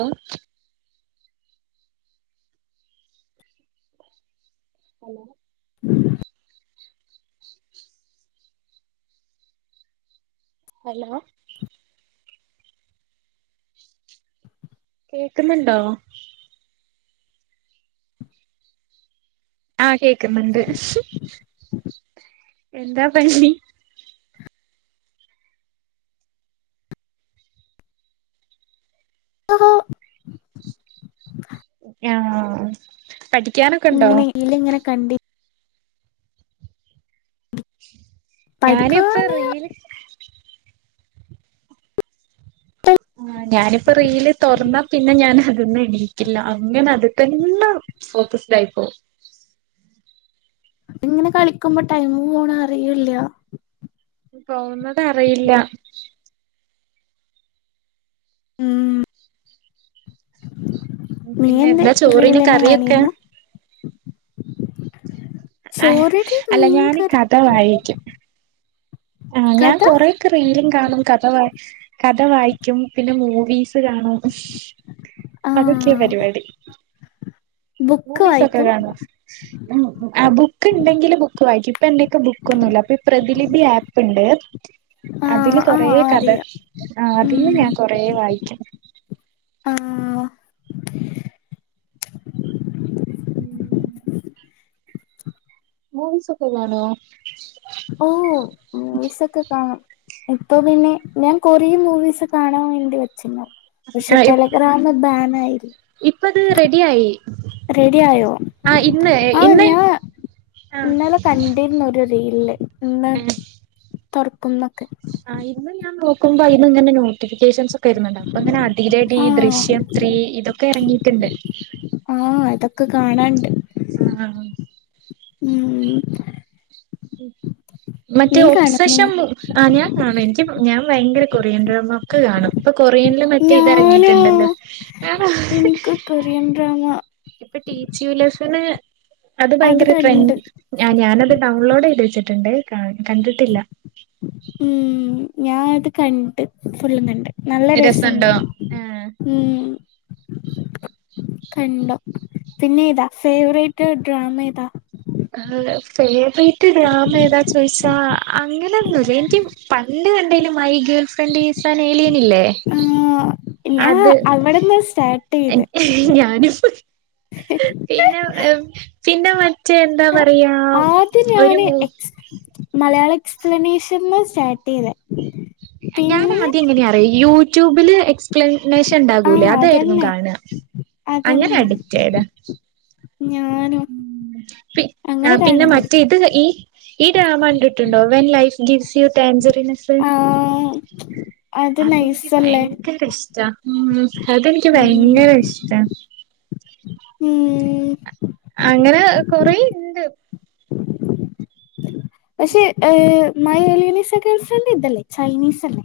Hello hello [inaudible] hello കേക്കുന്നുണ്ടോ ആഹ് കേക്കുന്നുണ്ട് എന്താ പണി [inaudible] [inaudible] ആഹ് പഠിക്കാനൊക്കെണ്ടോ? റീല്ങ്ങനെ കണ്ടി ഞാനീപ്പോ പഠിക്കാന് റീല് ടൈ- ആഹ് ഞാനിപ്പോ റീൽ തുറന്നാ പിന്നെ ഞാൻ അത് ന്ന് എണീക്കില്ല അങ്ങനെ അത് തന്നെ ഫോക്കസിടായിപ്പോ ഇങ്ങനെ കളിക്കുമ്പോ ടൈമ് പോണ് അറിയുല്ല. പോകന്നത് അറിയില്ല ഉം നീ പിന്നെ എന്ത് എന്താ ഡ്രീൽ ചോറിന് തന്നെ കറിയൊക്കെ കാണിരുന്നു. ആഹ് ചോറിന് അല്ല ഞാന് മീൻകറി കഥ വായിക്കും ആഹ് ഞാൻ കഥ കൊറെയൊക്കെ റീലും കാണും കഥ വ കഥ വായിക്കും പിന്നെ മൂവീസ് കാണും. ആ അതൊക്കെയ പരിപാടി. ബുക്ക് മൂവീസൊക്കെ വായിക്കും കാണോ? ഉ ആ ബുക്ക് ഉണ്ടെങ്കില് ബുക്ക് വായിക്കും ഇപ്പ എന്റെക്കെ ബുക്കൊന്നുല്ല അപ്പൊ ഈ പ്രതിലിപി ആപ്പ് ഉണ്ട്. ആ അതില് ആ കൊറ ആ, കഥ അറിയാം ആഹ് അതിന്ന് ഉം, ഞാൻ കൊറെ വായിക്കും. ആഹ് ഉം മൂവിസൊക്കെ കാണോ ഓഹ് മൂവിസൊക്കെ കാണും. ഇപ്പൊ പിന്നെ ഞാൻ കൊറേ മൂവിസ് കാണാൻ വേണ്ടി വെച്ചിക്ക്ണ്. പക്ഷെ ആ ടെലഗ്രാാം ബാനായിരുന്നു. ഇപ്പത് റെഡിയായി. റെഡി ആയോ ആ ഇന്ന് ആഹ് ഇന്ന് ഞാൻ ആ ഇന്നലെ കണ്ടിരുന്നൊരു റീല്. പിന്നെ തുറക്കുന്നൊക്കെ. ആഹ് ഇന്ന് ഞാൻ നോക്കുമ്പോ അയിന്ന് ഇങ്ങനെ നോട്ടിഫിക്കേഷൻസ് വരുന്നുണ്ട് അപ്പൊ അങ്ങനെ അതിലടി ആഹ് ദൃശ്യം ത്രീ ഇതൊക്കെ ഇറങ്ങിയിട്ടുണ്ട്. ആഹ് അതൊക്കെ കാണാണ്ട്. ആഹ് ആഹ് ഉം മറ്റേ നീ കാണുമോ ഒബ്സഷം മൂ ആഹ് ഞാൻ കാണും എനിക്ക് ഞാൻ ഭയങ്കര കൊറിയൻ ഡ്രാമ ഒക്കെ കാണും പ്പൊ കൊറിയൻ ൽ മറ്റേ ഇത് ഞാനോ ഇറങ്ങിയിട്ടുണ്ടല്ലോ. ആണോ എനിക്ക് കൊറിയൻ ഡ്രാമ ഇപ്പൊ ടീച്ച്യൂ ലസ്ന് അത് ഭയങ്കര ട്രെൻ ആ ഞാനത് ഡൗൺലോഡ് ചെയ്ത് വെച്ചിട്ടുണ്ട് കണ്ടിട്ടില്ല ഉം ഞാൻ അത് കണ്ട്. ഫുള്ളും കണ്ട് നല്ല രസണ്ട് രസണ്ടോ ഉം കണ്ടോ പിന്നെ ഏതാ ഫേവറേറ്റ് ഡ്രാമ ഏതാ ഫേവറേറ്റ് ഡ്രാമ ഏതാ ചോയിച്ചാ അങ്ങനൊന്നുല്ല ൻക്ക് പണ്ട് കണ്ടേൽ my girl friend is an alien ഇല്ലേ ആഹ് ഞാൻ അത് അവിടെന്ന് സ്റ്റാർട്ട് ചെയ്ത് ഞാനും പിന്നെ പിന്നെ മ ആദ്യം ഞാന് മൂ എക്സ് മലയാള എക്സ്പ്ലനേഷൻ ന്ന് സ്റ്റാർട്ട് ചെയ്ത ഞാൻ ആദ്യം എങ്ങനെയാ അറിയോ യൂട്യൂബില് എക്സ് പ്ലനേഷൻ ണ്ടാകൂലേ ആഹ് അതായിരുന്നു അതന്നെ കാണ അങ്ങനെ അതന്നെ അഡിക്റ്റ് ആയതാ ഞാനും ഉ പി അങ്ങനെ പിന്നെ കാണുന്നത് മറ്റേ ഇത് ഈ ഈ ഡ്രാമ കണ്ടിട്ടുണ്ടോ? When life gives you tangerines ആ അത് അതെനിക്ക് ബയ നൈസല്ലേ ങ്കര ഇഷ്ടാ. ഉ അതെനിക്ക് ഉം ഭയങ്കര ഇഷ്ട ഉം അങ്ങനെ കൊറൊ ഇണ്ട് പക്ഷേ മൈ ഏലിയനീസ ഗേൾ ഫ്രണ്ട് ഇതല്ലേ ചൈനീസ് അല്ലേ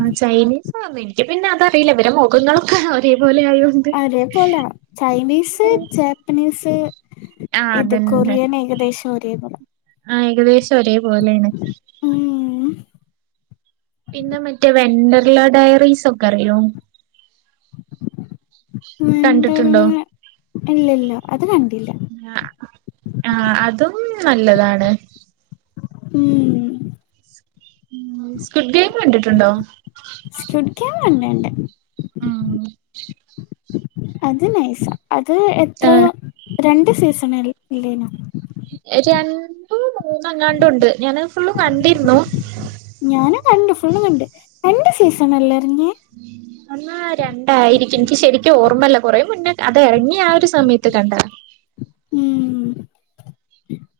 ആ ചൈനീസ് ആ എനിക്ക് പിന്നെ അതറിയില്ല ഇവരെ മുഖങ്ങളൊക്കെ തേ പോലെ ആ യോ ഒരേ പോല ചൈനീസ് പ്പനീസ് ആ ഇത് അതന്നെ കൊറിയൻ ഏകദേശം ഒരേ പോലെ ആ ഏകദേശം ഒരേ പോലൊണ് ഉം പിന്നെ മറ്റേ വെന്റർല ഡയറീസ് ഒക്കെ അറിയോ? വെണ്ടർല കണ്ടിട്ടുണ്ടോ ഇല്ലല്ല അത് കണ്ടില്ല ആഹ അതും നല്ലതാണ് ഉം സ്ക്ിഡ് ഗെയിം കണ്ടിട്ടുണ്ടോ സ്‌ കുട് ഗെയിം കണ്ട് ണ്ട് ഉം അത് നൈസ. അത് ആ എത്രോ രണ്ട് സീസൺ ഇല്ലനോ രണ്ടു മൂന്ന ങ്ങാണ്ട് ഉണ്ട് ഞാനത് ഫുള്ള് കണ്ടിരുന്നു ഞാനും കണ്ടു ഫുള്ളും കണ്ട്. രണ്ട് സീസണ ല്ലെ എർങ്ങിയ [unintelligible] ആഹ് രണ്ടായിരിക്കും നിക്ക് ശരിക്കും ഓർമ്മല്ല കൊറേ മുന്നെ അത് എറങ്ങി ആ ഒരു സമയത്ത് കണ്ടതാ ഉം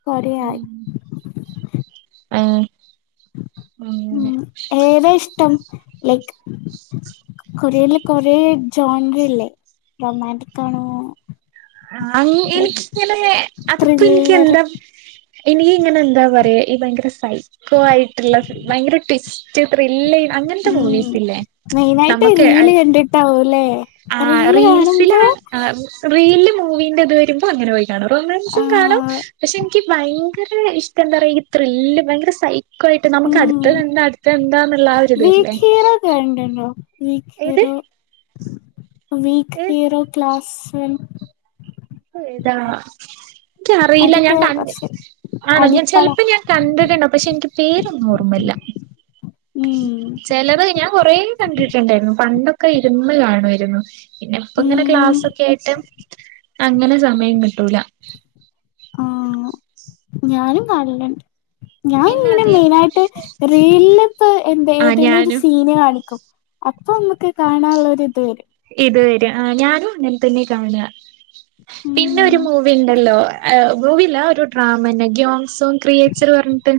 കൊ റേയായി ഉം ഏ ഹ് ഉം ഏതാ ഇഷ്ടം ലൈക്ക് കൊറിയൻ ൽ കൊറേ ജോൺറി ഇല്ലേ റൊമാന്റിക് ആണോ? ആ ലൈക് എനിക്കങ്ങനെ അതിപ്പോ നിക്ക് ത്രില്ലർ എന്താ എനിക്ക് ഇങ്ങനെ എന്താ പറയാ ഈ ഭയങ്കര സൈക്കോ ആയിട്ടുള്ള ഭയങ്കര ട്വിസ് റ്റ് ത്രില്ല് അങ്ങനത്തെ ഉം മൂവീസ് ഇല്ലേ മെയിനായിട്ട് നമുക്ക് റീല് കണ്ടിട്ടാവൂല്ലേ ആ റീല് കാണുമ്പോ റീൽസിലാണ് ആ റീല് മൂവിീന്റെ ഇത് വരുമ്പോ അങ്ങനെ പോയി കാണും റൊമാൻസും കാണാം ആഹ് പക്ഷെ എനിക്ക് ഭയങ്കര ഇഷ്ടം എന്താ പറയാ ഈ ത്രില്ല് ഭയങ്കര സൈ കോയിട്ട് നമുക്ക് ഉം അടുത്തത് എന്താ അടുത്ത എന്താന്നുള്ള ഒരിത്വരില്ലേ വീക്ക് [unintelligible] വീക്ക് ഏത് ഹീറോ ക്ലാസ് വൻ [unintelligible] ഏതാ എനിക്കറിയില്ല അതൊക്കെ ഞാൻ ക കൊറച്ച് ആണോ ഞാൻ അടിപ്പടം ചെലപ്പോം ഞാൻ, കണ്ടട്ടുണ്ടാവും. പക്ഷെ എനിക്ക് പേരൊന്നും ഓർമ്മല്ല. ഉം ചെലത് ഞാൻ കൊറെേ കണ്ടിട്ടുണ്ടായിരുന്നു. പണ്ടൊക്കെ ഇരുന്ന് കാണുമായിരുന്നു. പിന്നെ ഇപ്പ ഇങ്ങനെ ഉം ക്ലാസ്സൊക്കെ ആയിട്ട് അങ്ങനെ സമയം കിട്ടൂല. ആഹ് ഞാനും കാണല് [unintelligible] ഞാൻ പിന്നെ ഇങ്ങനെ അത് മെയിനായിട്ട് റീലത്തേ, എന്താ ആ ഏതെങ്കലും ഒരു ഞാനും സീന് കാണിക്കും. അപ്പൊ നമുക്ക് കാണാനുള്ളൊരു ഇത് വരും. ഇത് വരും. ആ ഞാനും ഇങ്ങന്നെ തന്നെ കാണ. പിന്നെ ഒരു ഉം മൂവി ഉണ്ടല്ലോ. ഏഹ് മൂവില്ല ഒരു ഡ്രാമന്നെ. ഗ്യോങ്ങ് സോങ് ക്രിയേച്ചർ പറഞ്ഞിട്ട്.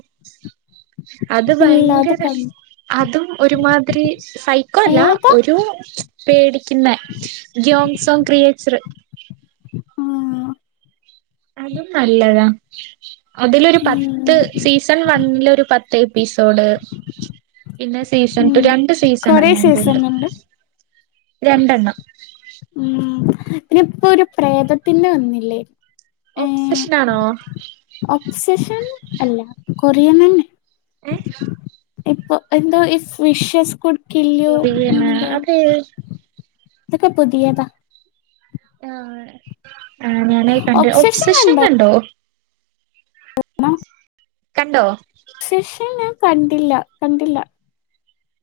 അത് ഇല്ല അത് ഭയങ്കര, കണ്ട് അതും ഒരുമാതിരി സൈക്കോല്ല. ഏതാ ഒരു, പേടിക്കുന്ന ഗ്യോങ് സോങ് ക്രിയേച്ചറ്. ആ അതും നല്ലതാ. അതിലൊരു പത്ത് ഉം സീസൺ വണ്ണില ഒരു പത്ത്, എപ്പിസോഡ്. പിന്നെ സീസൺ ഉം രണ്ട് സീസൺ കൊറേ എങ്ങാന് സീസൺ ണ്ട്. ഉണ്ട് രണ്ടെണ്ണം. ഉം ഇപ്പോ ഒരു പ്രേതത്തിന്റെ വന്നില്ലേ? ഒപ്സെഷനാണോ? ഒപ്സെഷൻ അല്ല, കൊറിയൻ തന്നെ. ഏ ഇപ്പൊ എന്തോ ഈ ഫിഷസ് കുടുക്കല്ല്യോ അങ്ങന കൊറിയനാ എന്തോ ആണ്. അത് ഇതൊക്കെ പുതിയതാ. ആഹ് ആ ഞാനായി കണ്ട, ഒബ്സഷൻ കണ്ടോ? [unintelligible] കണ്ടോ? സഷൻ ഞാൻ കണ്ടില്ല, കണ്ടില്ല.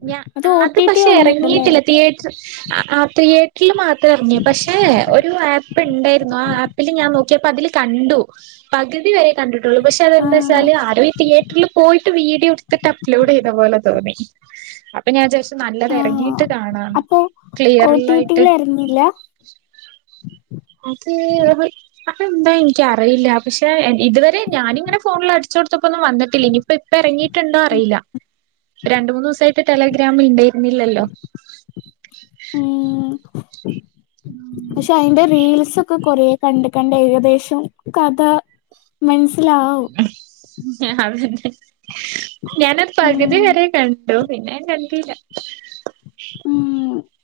ഞാ ഒ അത് ടി ടി പക്ഷെ വന്നിട്ടല്ലേ ഇറങ്ങിയിട്ടില്ല. തിയേറ്ററ് ആ തിയേറ്ററില് മാത്ര എറങ്ങെ. പക്ഷെ ഒരു ആപ്പ് ഉണ്ടായിരുന്നു. ആ ആ പ്പില് ഞാൻ നോക്കിയപ്പോ അതില് കണ്ടു. പകുതി വരെ കണ്ടിട്ടുള്ളൂ. പക്ഷെ അതെന്താ ആഹ് വച്ചാല് ആരോ തിയേറ്ററിൽ പോയിട്ട് വീഡിയോടുത്തിട്ട്, അപ് ലോഡ് ചെയ്ത പോലെ തോന്നി. അപ്പൊ ഞാൻ വിചാരിച്ചു നല്ലത് ആഹ് ഇറങ്ങീയിട്ട് കാണാന്ന്. അപ്പൊ ഒ ടി ക്ലിയറലായിട്ട്. ടിയിലായിരുന്നില്ല അത് [unintelligible] അത് എന്താ എനിക്കറിയില്ല. പക്ഷെ ഇതുവരെ ഞാനിങ്ങനെ ഫോണിൽ അടി ചൊടുത്തപ്പോന്നും വന്നിട്ടില്ല. ഇനിയിപ്പ ഇപ്പ ഇറങ്ങിട്ടുണ്ടോ അറിയില്ല. രണ്ട് മൂന്ന് ദിവസായിട്ട് ടെലഗ്രാമിൽ ഉണ്ടായിരുന്നില്ലല്ലോ. ഉം ഉം പക്ഷെ അയിന്റെ റീൽസൊക്കെ കൊറേ കണ്ട്‌ കണ്ട് ഏകദേശം കഥ മനസി ലാവും. അതന്നെ. ഞാന ഉം പകുതി വരെ ക ണ്ടു. പിന്നെ ഞാൻ കണ്ടിട്ടില്ല. ഉം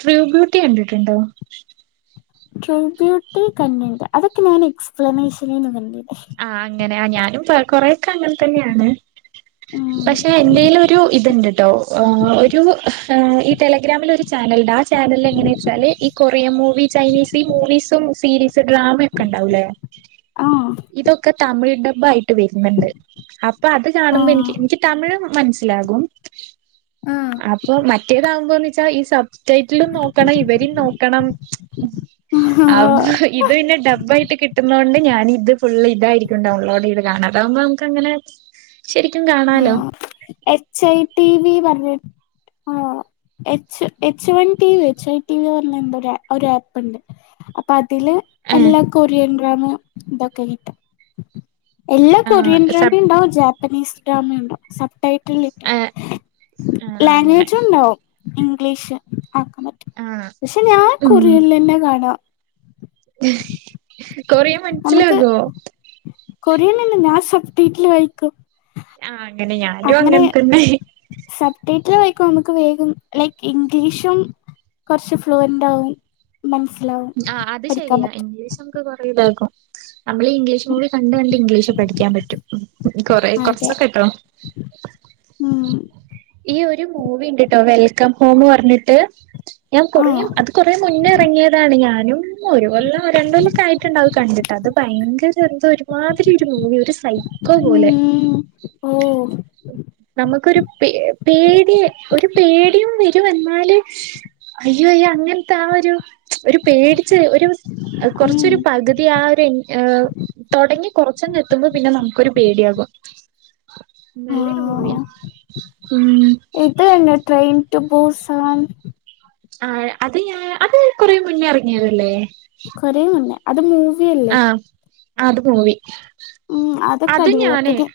ട്രൂ ബ്യൂട്ടി കണ്ടിട്ടുണ്ടോ? ട്രൂ ബ്യൂട്ടി കണ്ടണ്ട്. അതൊക്കെ ഞാൻ എക്സ്പ്ലനേഷനിന്ന് കണ്ടണ്ട്‌. ആഹ് അങ്ങനെ. ഞാനും കൊറെക്കെ അങ്ങനെ തന്നെ ആണ്. ഉം പക്ഷെ എൻ്റെല് ഒരു ഇതുണ്ട്ട്ടോ. ഒരു ഈ ടെലഗ്രാമിൽ ഒരു ചാനലുണ്ട്, ആ ചാനലിൽ എങ്ങനെയാ വെച്ചാല് ഈ കൊറിയൻ മൂവി, ചൈനീസ് ഈ മൂവീസും സീരീസ് ഡ്രാമൊക്കെ ഉണ്ടാവുല്ലേ, ആഹ് ഇതൊക്കെ തമിഴ് ഡബ് ആയിട്ട് വരുന്നുണ്ട് അപ്പൊ അത് കാണുമ്പോ ആഹ് എനിക്ക് എനിക്ക് തമിഴ് മനസ്സിലാകും അപ്പൊ മ മറ്റേതാകുമ്പോന്ന് വെച്ചാ ഈ സബ്റ്റൈറ്റിലും നോക്കണം ഇവരും നോക്കണം ആഹ് ആ ഇത് പിന്നെ ഡബ്ബായിട്ട് കിട്ടുന്ന കൊണ്ട് ഞാനിത് ഫുള് ഇതായിരിക്കും ഡൗൺലോഡ് ചെയ്ത് കാണം അതാകുമ്പോ നമുക്ക് അങ്ങനെ ശരിക്കും കാണാലോ ആഹ് എച്ച് ഐ ടി വി വന്ന H H one T V H one T V എന്ന് പറഞ്ഞ എന്തേ ഒരു ആപ്പ് ഉണ്ട് അതില് ഏഹ് എല്ലാ കൊറിയൻ ഡ്രാമഇതൊക്കെ കിട്ടും എല്ലാ ആഹ് കൊറിയൻ ഡ്രാമ സബ് ഉണ്ടാവും ജാപ്പനീസ് ഡ്രാമ ഉണ്ടാവും ഏഹ് ആഹ് ആഹ് അങ്ങനെ ലാംഗ്വേജ് ഉണ്ടാവും ഇംഗ്ലീഷ് ആക്കാൻ പറ്റും ആഹ് പക്ഷെ ഞാൻ ഉം കൊറയലില് തന്നെ കാണുക കൊറിയൻ മനുസിലാകുമോ കൊറിയൻ ഞാൻ സപ്പ്ട്ടില് വൈക്കും ആ അങ്ങനെ ഞാനും അങ്ങനെ തന്നെ സബ്ടൈറ്റില് വയ്ക്കും നമുക്ക് വേഗം ലൈക്ക് ഇംഗ്ലീഷും കുറച്ച് ഫ്ലൂുവന്റ് ആവും മനസ്സിലാവും പഠിക്കാൻ പറ്റും കുറെ ഇതാക്കും നമ്മള് ഇംഗ്ലീഷ് മീഡിയം കണ്ട് കണ്ട് ഇംഗ്ലീഷ് പഠിക്കാൻ പറ്റും കൊറ അതെ കൊറച്ചൊക്കെ കേട്ടോ ഉം ഈ ഒരു മൂവി ഉണ്ടട്ടോ വെൽക്കം ഹോം പറഞ്ഞിട്ട് ഞാൻ ആ കുറേ അത് കുറേ മുന്നേ ഇറങ്ങിയതാണ് ഞാനും ഒരു കൊല്ലം രണ്ട്കൊല്ലൊക്കെ ആയിട്ടുണ്ടാവും അത് കണ്ടിട്ട് അത് ഭയങ്കര എന്ത ഒരുമാതിരി ഒരു മൂവി ഒരു സൈക്കേ ക്ക പോലെ ഉം ഓ നമുക്കൊരു പേ പേടിയ ഒരു പേടിയും വെരും എന്നാല് അയ്യോ അയ്യോ അങ്ങനത്തൊ ആ ഒരു ഒരു പേടിച്ച് ഒരു ഉം കൊറച്ചൊരു പകുതി ആ ഒരു തൊടങ്ങി കുറച്ചെങ്ങ് എത്തുമ്പോൾ പിന്നെ നമുക്കൊരു പേടിയാകും നല്ലൊരു മൂവിയ ആ ഉം അ തന്നെ ട്രെയിൻ ടു ബൂസെവൻ ആ അത് ഞാ അത് കൊറെ മുന്നേ ഇറങ്ങിയതല്ലേ കൊറേ മുന്നേ അത് മൂവിയല്ലേ ആഹ് അത് മൂവി ഉം അതൊക്കെ അത് അടിപൊളിയാ ഞാനേ പിന്നെ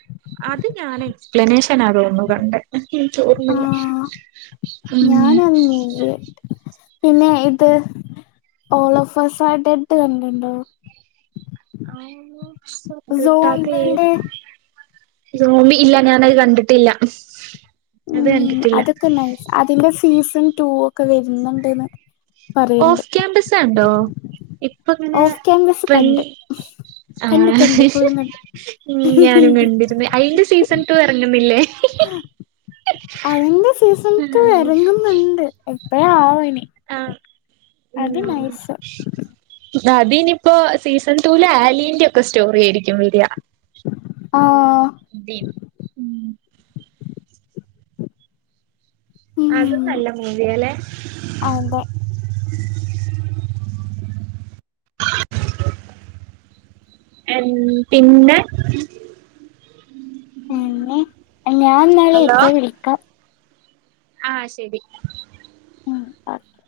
അത് ഞാനേ ല [unintelligible] നേഷന ആകോ ഒന്നു കണ്ടേ ച്ച [unintelligible] ആഹ് ഞാന് ആ മൂവി പിന്നെ ഇത് ഓളോഓഫേഴസായിട്ട് എട്ട് കണ്ടിണ്ടോ ആട്ടാത [unintelligible] സോംബിന്റെ നോമി ഇല്ല ഞാനത് കണ്ടിട്ടില്ല അത് ഉം കണ്ടിട്ടില്ല അതൊക്കെ നൈസ് അതിന്റെ സീസൺ റ്റൂ ഒക്കെ വെരുന്നുണ്ട്ന്ന് ഓഫ് ക്യാമ്പസ് ഉണ്ടോ ഇപ്പ ഇങ്ങനെ ഓഫ് ക്യാമ്പസ് ട്രെൻ കണ്ട് കണ്ട് കണ്ട് ആഹ് ശ് ഫുള്ളും കണ്ട് ഉം ഞാനും കണ്ടിന്ന് അയിന്റെ സീസൺ ടു ഇറങ്ങുന്നില്ലേ അയിൻ്റെ സീസൺ റ്റു എറങ്ങ്ന്നുണ്ട് എപ്പഴാ ആവോ എനി ആഹ് ഉം അതിനിയിപ്പോ സീസൺ റ്റുവില് ആലീൻ്റൊക്കെ സ്റ്റോറിയേരിക്കും വെരുവ [inaudible] ആഹ് ഉം അതും നല്ല മൂവിയാലെ അതെ എൻ പിന്നെ. ങും ഞാനെന്നാലെ ഇപ്പ വിളിക്കാം. ആഹ് ശരി. ഉം ഓക്കെ.